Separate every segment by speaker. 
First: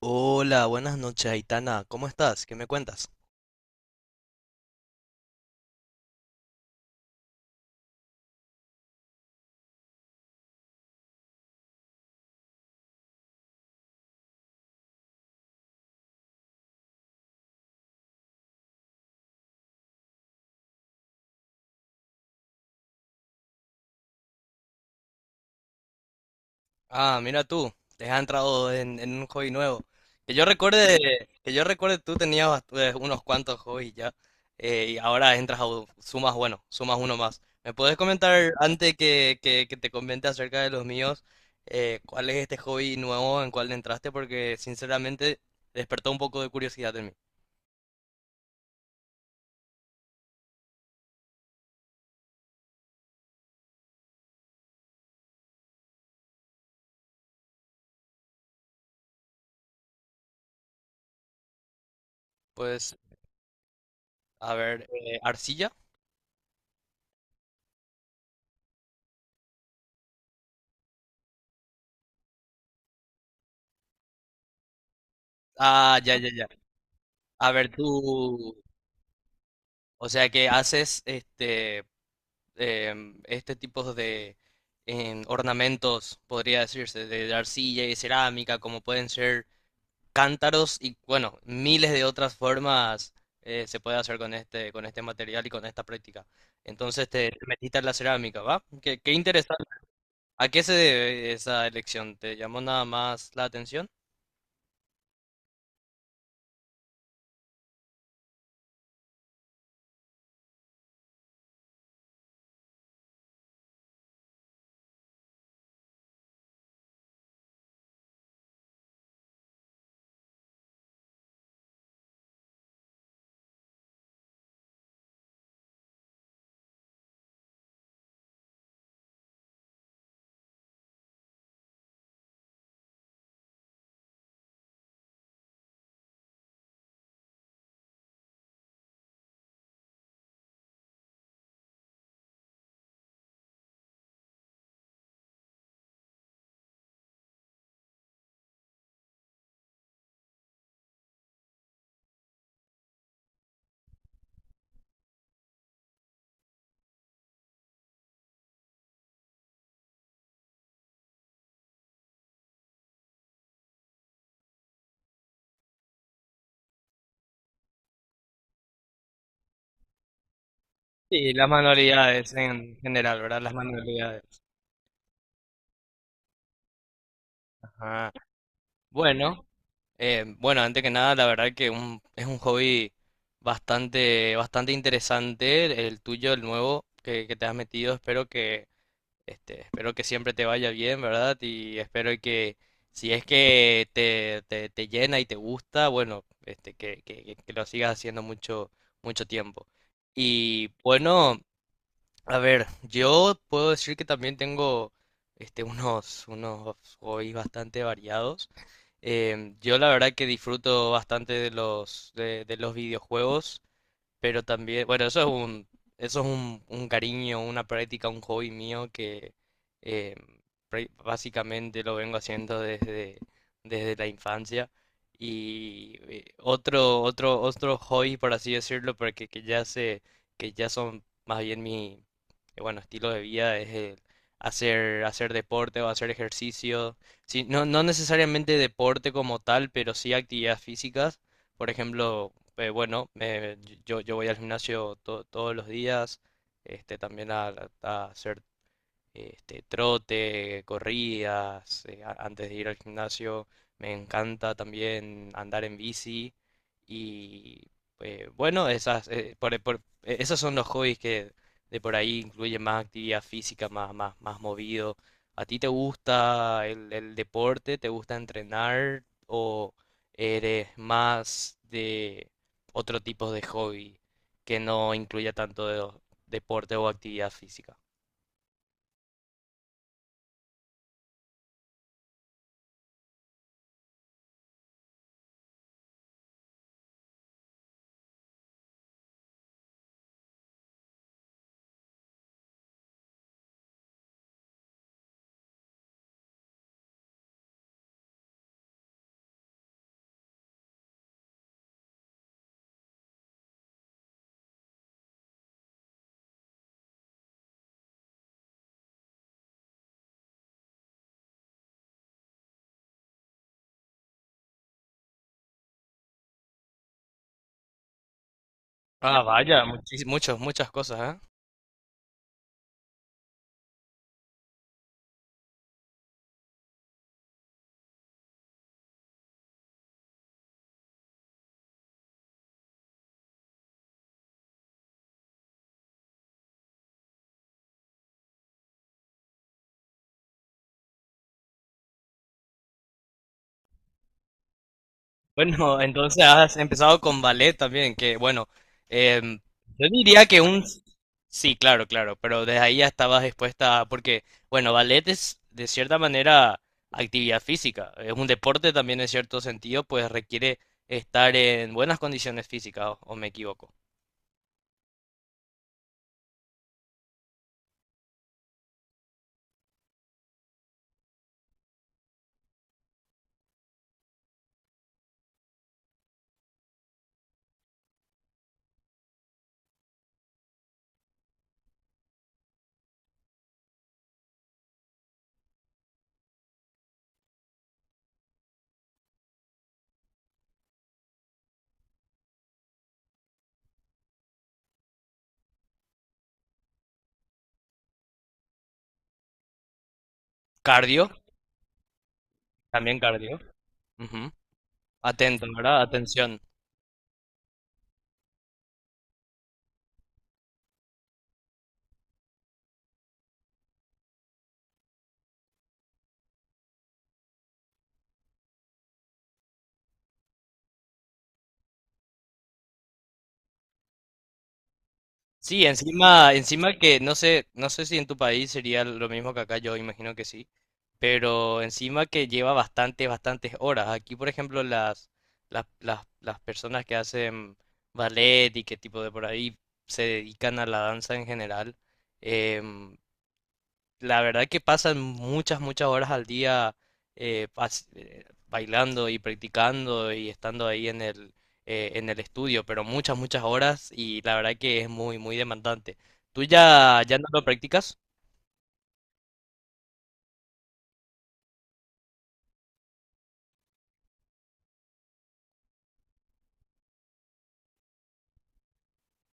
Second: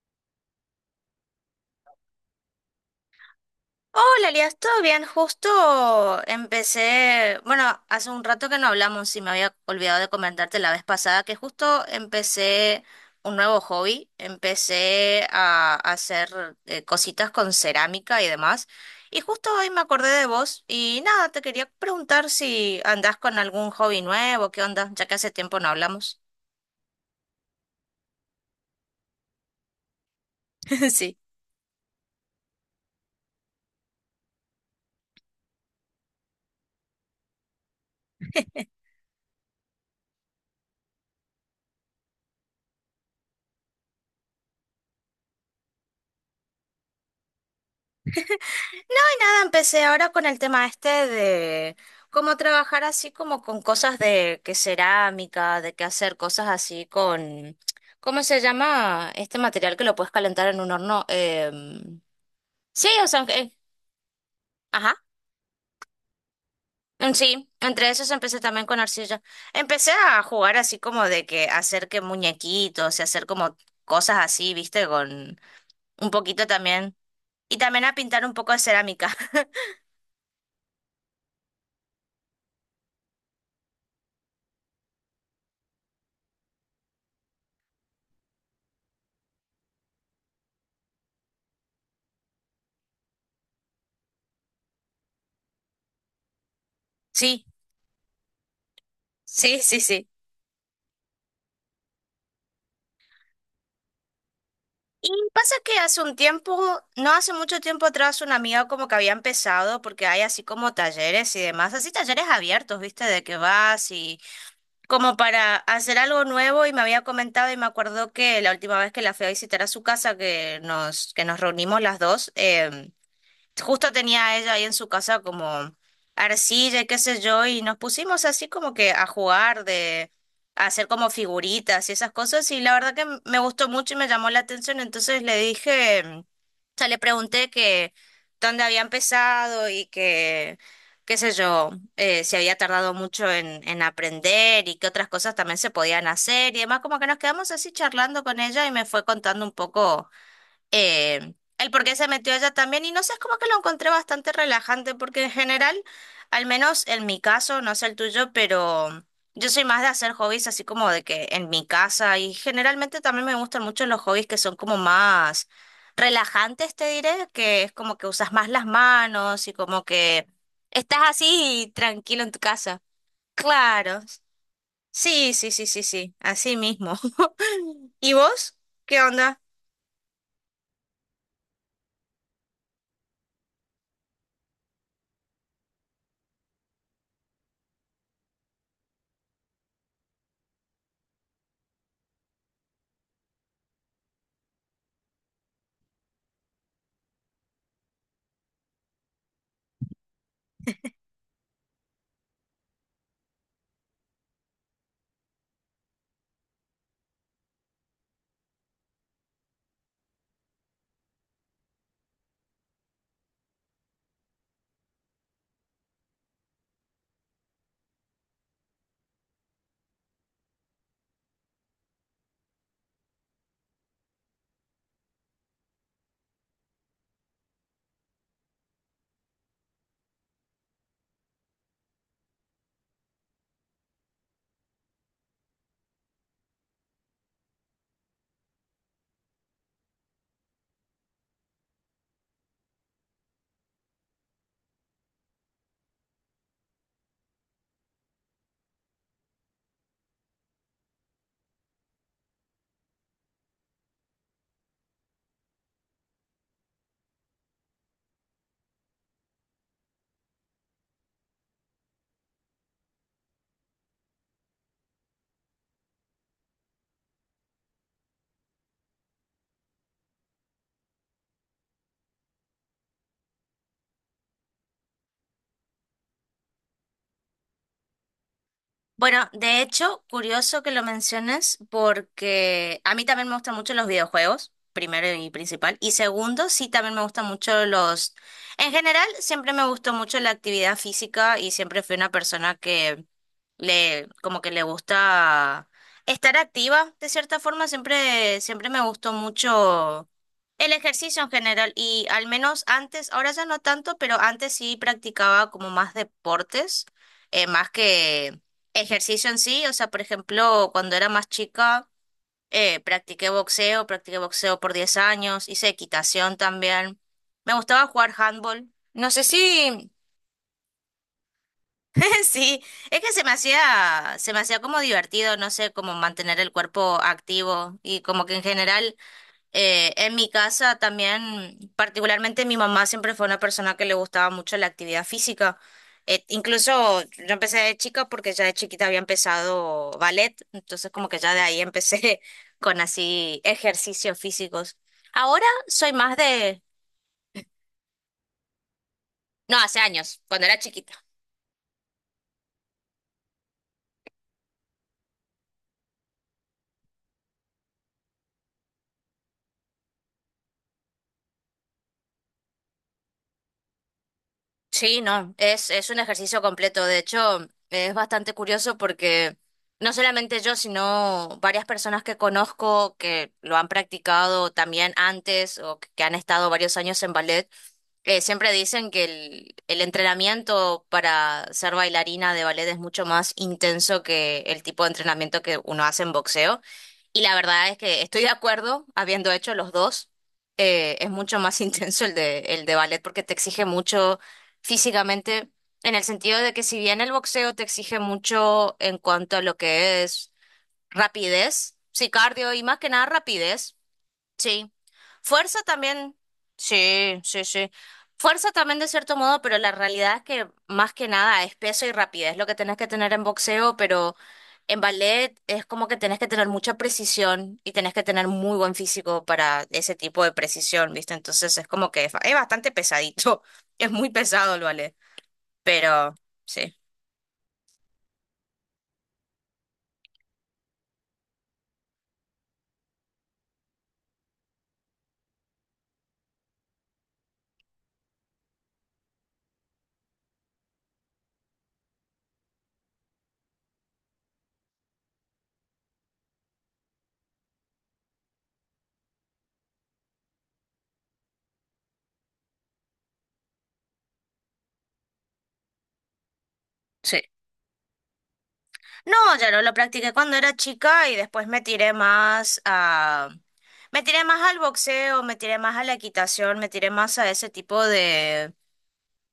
Speaker 1: Hola, buenas noches, Aitana. ¿Cómo estás? ¿Qué me cuentas?
Speaker 2: Hola, Elias, ¿todo bien? Justo empecé, bueno, hace un rato que no hablamos y me había olvidado de comentarte la vez pasada que justo empecé un nuevo hobby, empecé a hacer cositas con cerámica y demás. Y justo hoy me acordé de vos y nada, te quería preguntar si andás con algún hobby nuevo, ¿qué onda? Ya que hace tiempo no hablamos.
Speaker 1: Ah, mira tú, te has entrado en un hobby nuevo.
Speaker 2: Sí.
Speaker 1: Que yo recuerde tú tenías unos cuantos hobbies ya, y ahora entras a sumas, bueno, sumas uno más. ¿Me puedes comentar antes que te comente acerca de los míos, cuál es este hobby nuevo en cuál entraste? Porque sinceramente despertó un poco de curiosidad en mí.
Speaker 2: Nada, empecé ahora con el tema este de cómo trabajar así como con cosas de que cerámica, de que hacer cosas así con, ¿cómo se llama? Este material que lo puedes calentar en un horno. Sí,
Speaker 1: Pues,
Speaker 2: o sea,
Speaker 1: a ver,
Speaker 2: ajá.
Speaker 1: arcilla.
Speaker 2: Sí, entre esos empecé también con arcilla. Empecé a jugar así como de que hacer que muñequitos y hacer como cosas así, ¿viste? Con
Speaker 1: Ah,
Speaker 2: un
Speaker 1: ya, ya, ya.
Speaker 2: poquito también.
Speaker 1: A
Speaker 2: Y
Speaker 1: ver,
Speaker 2: también a pintar un poco
Speaker 1: tú.
Speaker 2: de cerámica.
Speaker 1: O sea que haces este tipo de ornamentos, podría decirse, de arcilla y cerámica, como pueden ser cántaros y bueno, miles de otras formas se puede hacer con este material y con esta práctica. Entonces te
Speaker 2: Sí,
Speaker 1: metiste en la cerámica, ¿va? Qué, qué
Speaker 2: sí,
Speaker 1: interesante.
Speaker 2: sí, sí.
Speaker 1: ¿A qué se debe esa elección? ¿Te llamó nada más la atención?
Speaker 2: Y pasa que hace un tiempo, no hace mucho tiempo atrás, una amiga como que había empezado, porque hay así como talleres y demás, así talleres abiertos, ¿viste? De que vas y como para hacer algo nuevo y me había comentado y me acuerdo que la última vez que la fui a visitar a su casa, que nos reunimos las dos, justo tenía ella ahí en su casa como arcilla y qué sé yo, y nos pusimos así como que a jugar, de a hacer como figuritas y esas cosas, y la verdad que me gustó mucho y me llamó la atención, entonces le dije, o sea, le pregunté que dónde había empezado y que, qué sé yo, si había tardado mucho en aprender y qué otras cosas también se podían hacer y demás, como que nos quedamos así charlando con ella y me fue contando un poco el por qué se metió ella también. Y no sé, es como que lo encontré bastante relajante, porque en general, al menos en mi caso, no sé el tuyo, pero yo soy más de hacer hobbies así como de que en mi casa. Y generalmente también me gustan mucho los hobbies que son como más relajantes, te diré, que es como que usas más las manos y como que estás
Speaker 1: Sí, las
Speaker 2: así tranquilo en
Speaker 1: manualidades
Speaker 2: tu
Speaker 1: en
Speaker 2: casa.
Speaker 1: general, ¿verdad? Las
Speaker 2: Claro.
Speaker 1: manualidades.
Speaker 2: Sí, sí, sí, sí, sí, así mismo.
Speaker 1: Ajá.
Speaker 2: ¿Y vos? ¿Qué onda?
Speaker 1: Bueno. Bueno, antes que nada, la verdad que es un hobby bastante, bastante interesante, el tuyo, el nuevo que te has metido. Espero que, espero que siempre te vaya bien, ¿verdad? Y espero que si es que te llena y te gusta, bueno, que lo sigas haciendo mucho, mucho tiempo. Y bueno. A ver, yo puedo decir que también tengo unos hobbies bastante variados. Yo la verdad que disfruto bastante de los videojuegos. Pero también, bueno, eso es un cariño, una práctica, un hobby mío que eh, básicamente lo vengo haciendo desde, desde la infancia. Y otro hobby, por así decirlo, pero que ya son más bien mi, bueno, estilo de vida, es el hacer, hacer deporte o hacer ejercicio. Sí, no, no necesariamente deporte como tal, pero sí actividades físicas. Por ejemplo, yo voy al gimnasio todos los días, también a hacer trote, corridas, antes de ir al gimnasio. Me encanta también andar en bici. Y eh, bueno, esas, eh, por- por- esos son los hobbies que de por ahí incluyen más actividad física, más, más, más movido. ¿A ti te gusta el deporte? ¿Te gusta entrenar? ¿O eres más de otro tipo de hobby que no incluya tanto deporte o actividad física?
Speaker 2: Bueno, de hecho, curioso que lo menciones porque a mí también me gustan mucho los videojuegos, primero y principal. Y segundo, sí, también me gustan mucho los... En general, siempre me gustó mucho la actividad física y siempre fui una persona que como que le gusta estar activa, de cierta forma. Siempre, siempre me gustó mucho el ejercicio en general y al menos antes, ahora ya no tanto, pero antes sí practicaba como más deportes, más que ejercicio en sí, o sea, por ejemplo, cuando era más chica, practiqué boxeo por 10 años, hice equitación también. Me gustaba jugar handball. No
Speaker 1: Ah,
Speaker 2: sé
Speaker 1: vaya,
Speaker 2: si,
Speaker 1: muchos, muchas cosas, ¿eh?
Speaker 2: sí, es que se me hacía como divertido, no sé, como mantener el cuerpo activo y como que en general en mi casa también, particularmente mi mamá siempre fue una persona que le gustaba mucho la actividad física. Incluso yo empecé de chica porque ya de chiquita había empezado ballet, entonces como que ya de ahí empecé con así ejercicios físicos. Ahora
Speaker 1: Bueno,
Speaker 2: soy más
Speaker 1: entonces has
Speaker 2: de,
Speaker 1: empezado con ballet también, que bueno, em,
Speaker 2: no, hace
Speaker 1: yo
Speaker 2: años,
Speaker 1: diría que
Speaker 2: cuando era
Speaker 1: un...
Speaker 2: chiquita.
Speaker 1: Sí, claro, claro, pero desde ahí ya estabas expuesta, porque bueno, ballet es de cierta manera actividad física, es un deporte también en cierto sentido, pues requiere estar en buenas condiciones físicas, o me equivoco.
Speaker 2: Sí, no, es un ejercicio completo. De hecho, es bastante curioso porque no solamente yo, sino varias personas que conozco que lo han practicado también antes o que han estado varios años en ballet, siempre dicen que el entrenamiento para ser bailarina de ballet es mucho más intenso que el tipo de entrenamiento que uno hace en boxeo. Y la verdad es que estoy de acuerdo, habiendo hecho los dos, es mucho más intenso el de ballet porque te exige mucho físicamente, en el sentido de que si bien el boxeo te exige mucho en cuanto a lo que es
Speaker 1: Cardio,
Speaker 2: rapidez, sí, cardio y más que
Speaker 1: también
Speaker 2: nada
Speaker 1: cardio.
Speaker 2: rapidez,
Speaker 1: Ujú.
Speaker 2: sí.
Speaker 1: Atento,
Speaker 2: Fuerza
Speaker 1: ¿verdad?
Speaker 2: también,
Speaker 1: Atención.
Speaker 2: sí, sí, sí. Fuerza también de cierto modo, pero la realidad es que más que nada es peso y rapidez lo que tenés que tener en boxeo, pero en ballet es como que tenés que tener mucha precisión y tenés que tener muy buen físico para ese tipo de precisión, ¿viste? Entonces es como que es bastante pesadito, es muy pesado el ballet.
Speaker 1: Sí,
Speaker 2: Pero
Speaker 1: encima,
Speaker 2: sí,
Speaker 1: encima que no sé, no sé si en tu país sería lo mismo que acá, yo imagino que sí, pero encima que lleva bastantes, bastantes horas. Aquí, por ejemplo, las personas que hacen ballet y qué tipo de por ahí se dedican a la danza en general, em, la verdad que pasan muchas, muchas horas al día bailando y practicando y estando ahí en el estudio, pero muchas, muchas horas y la verdad que es muy, muy demandante. ¿Tú ya
Speaker 2: sí.
Speaker 1: no lo practicas?
Speaker 2: No, ya no lo practiqué cuando era chica y después me tiré más a... Me tiré más al boxeo, me tiré más a la equitación, me tiré más a ese tipo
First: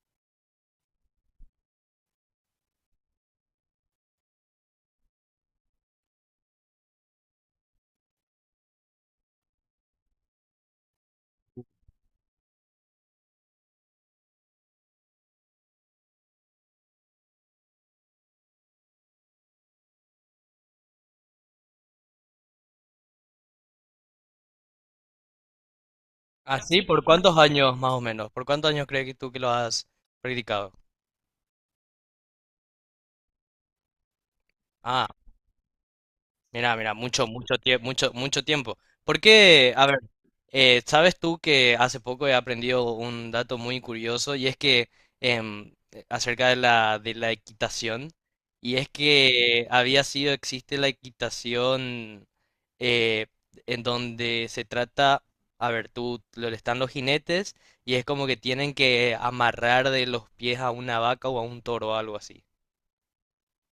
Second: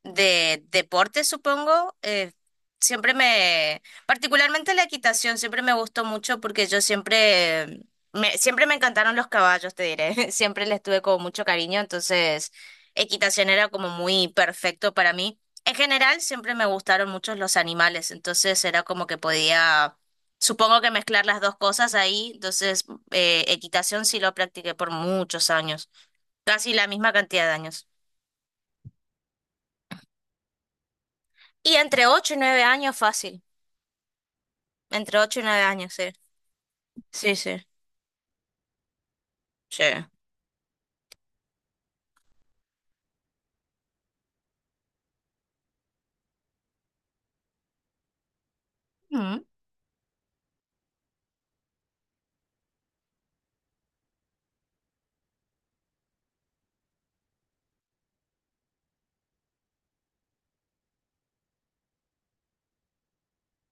Speaker 2: de deporte, supongo, siempre me, particularmente la equitación, siempre me gustó mucho porque yo siempre, siempre me encantaron los caballos, te diré, siempre les tuve como mucho cariño, entonces equitación era como muy perfecto para mí. En general, siempre me gustaron mucho los animales, entonces era como que podía, supongo que mezclar las dos cosas ahí, entonces equitación sí lo practiqué por muchos años, casi
Speaker 1: ¿Así?
Speaker 2: la
Speaker 1: ¿Por
Speaker 2: misma
Speaker 1: cuántos
Speaker 2: cantidad de
Speaker 1: años
Speaker 2: años.
Speaker 1: más o menos? ¿Por cuántos años crees que tú que lo has practicado?
Speaker 2: Y entre 8 y 9 años fácil.
Speaker 1: Ah,
Speaker 2: Entre 8 y 9 años, sí.
Speaker 1: mira, mira, mucho,
Speaker 2: Sí,
Speaker 1: mucho
Speaker 2: sí,
Speaker 1: tiempo, mucho, mucho tiempo. Porque,
Speaker 2: sí.
Speaker 1: a ver, sabes tú que hace poco he aprendido un dato muy curioso y es que acerca de de la equitación, y es
Speaker 2: Mm.
Speaker 1: que había sido, existe la equitación eh, en donde se trata, a ver, tú, están los jinetes y es como que tienen que amarrar de los pies a una vaca o a un toro o algo así.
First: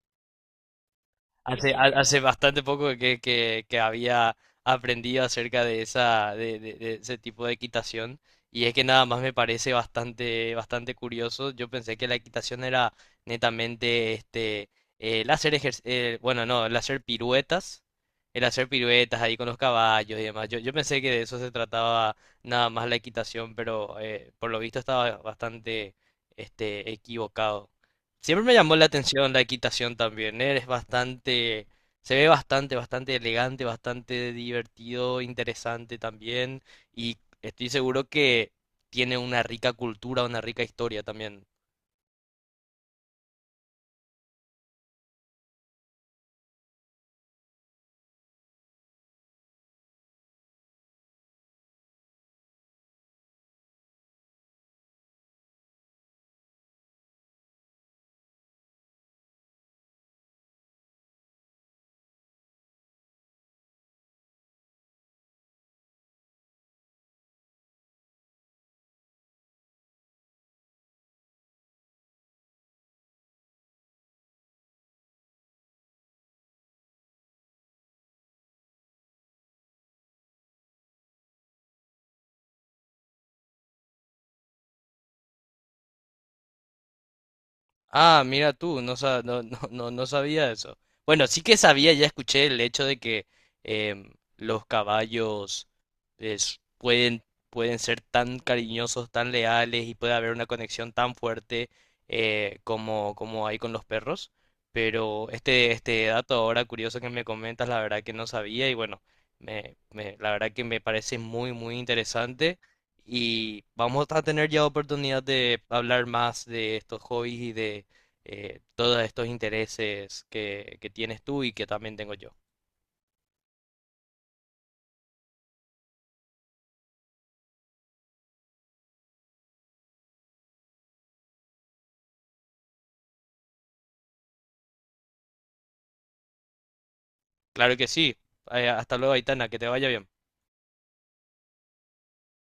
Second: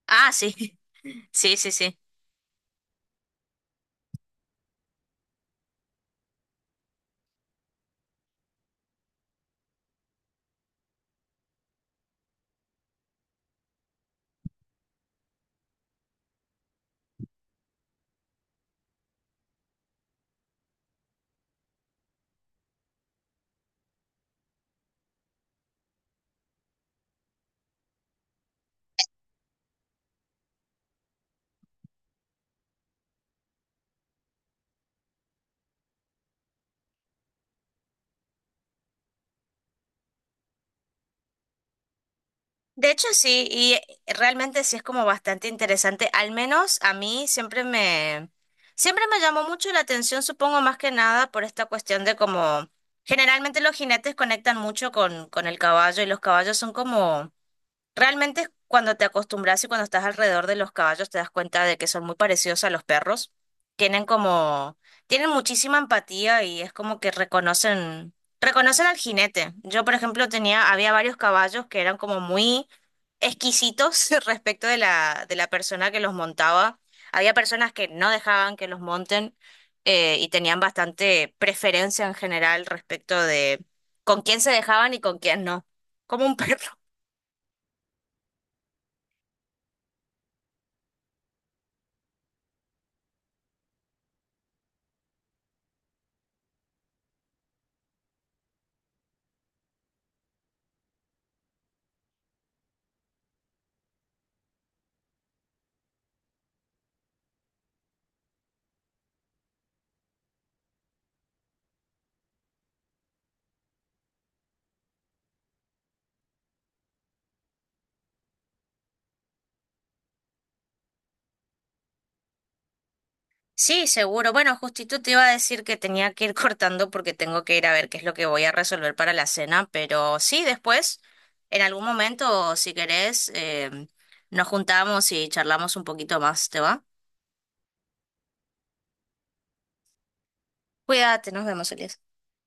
Speaker 2: Ah, sí, sí, sí,
Speaker 1: Hace,
Speaker 2: sí.
Speaker 1: hace bastante poco que había aprendido acerca de esa, de ese tipo de equitación. Y es que nada más me parece bastante, bastante curioso. Yo pensé que la equitación era netamente el hacer ejer- bueno, no, el hacer piruetas ahí con los caballos y demás. Yo pensé que de eso se trataba nada más la equitación, pero por lo visto estaba bastante equivocado. Siempre me llamó la atención la equitación también, ¿eh? Eres bastante, se ve bastante, bastante elegante, bastante divertido, interesante también. Y estoy seguro que tiene una rica cultura, una rica historia también.
Speaker 2: De hecho, sí, y realmente sí es como bastante interesante. Al menos a mí siempre me llamó mucho la atención, supongo más que nada por esta cuestión de como, generalmente los jinetes conectan mucho con el caballo y los caballos son como realmente cuando te acostumbras y cuando estás alrededor de los caballos te das cuenta de que son muy parecidos a los perros. Tienen como, tienen muchísima empatía y es como que reconocen, reconocen al jinete. Yo, por ejemplo, tenía, había varios caballos que eran como muy exquisitos respecto de de la persona que los montaba. Había personas que no dejaban que los monten y tenían bastante preferencia en general respecto de con quién se dejaban y con quién no. Como un perro.
Speaker 1: Ah, mira tú, no, no, no, no, no sabía eso. Bueno, sí que sabía, ya escuché el hecho de que em, los caballos pueden, pueden ser tan cariñosos, tan leales y puede haber una conexión tan fuerte como, como hay con los perros. Pero este dato ahora curioso que me comentas, la verdad que no sabía y bueno, la verdad que me parece muy, muy interesante. Y vamos a tener ya oportunidad de hablar más de estos hobbies y de todos estos intereses que tienes tú y que también tengo yo.
Speaker 2: Sí, seguro. Bueno, justito te iba a decir que tenía que ir cortando porque tengo que ir a ver qué es lo que voy a resolver para la cena, pero sí, después, en algún momento, si querés, nos juntamos y charlamos un poquito más, ¿te va?
Speaker 1: Claro que sí. Hasta luego, Aitana, que te vaya bien.
Speaker 2: Cuídate, nos vemos, Elías.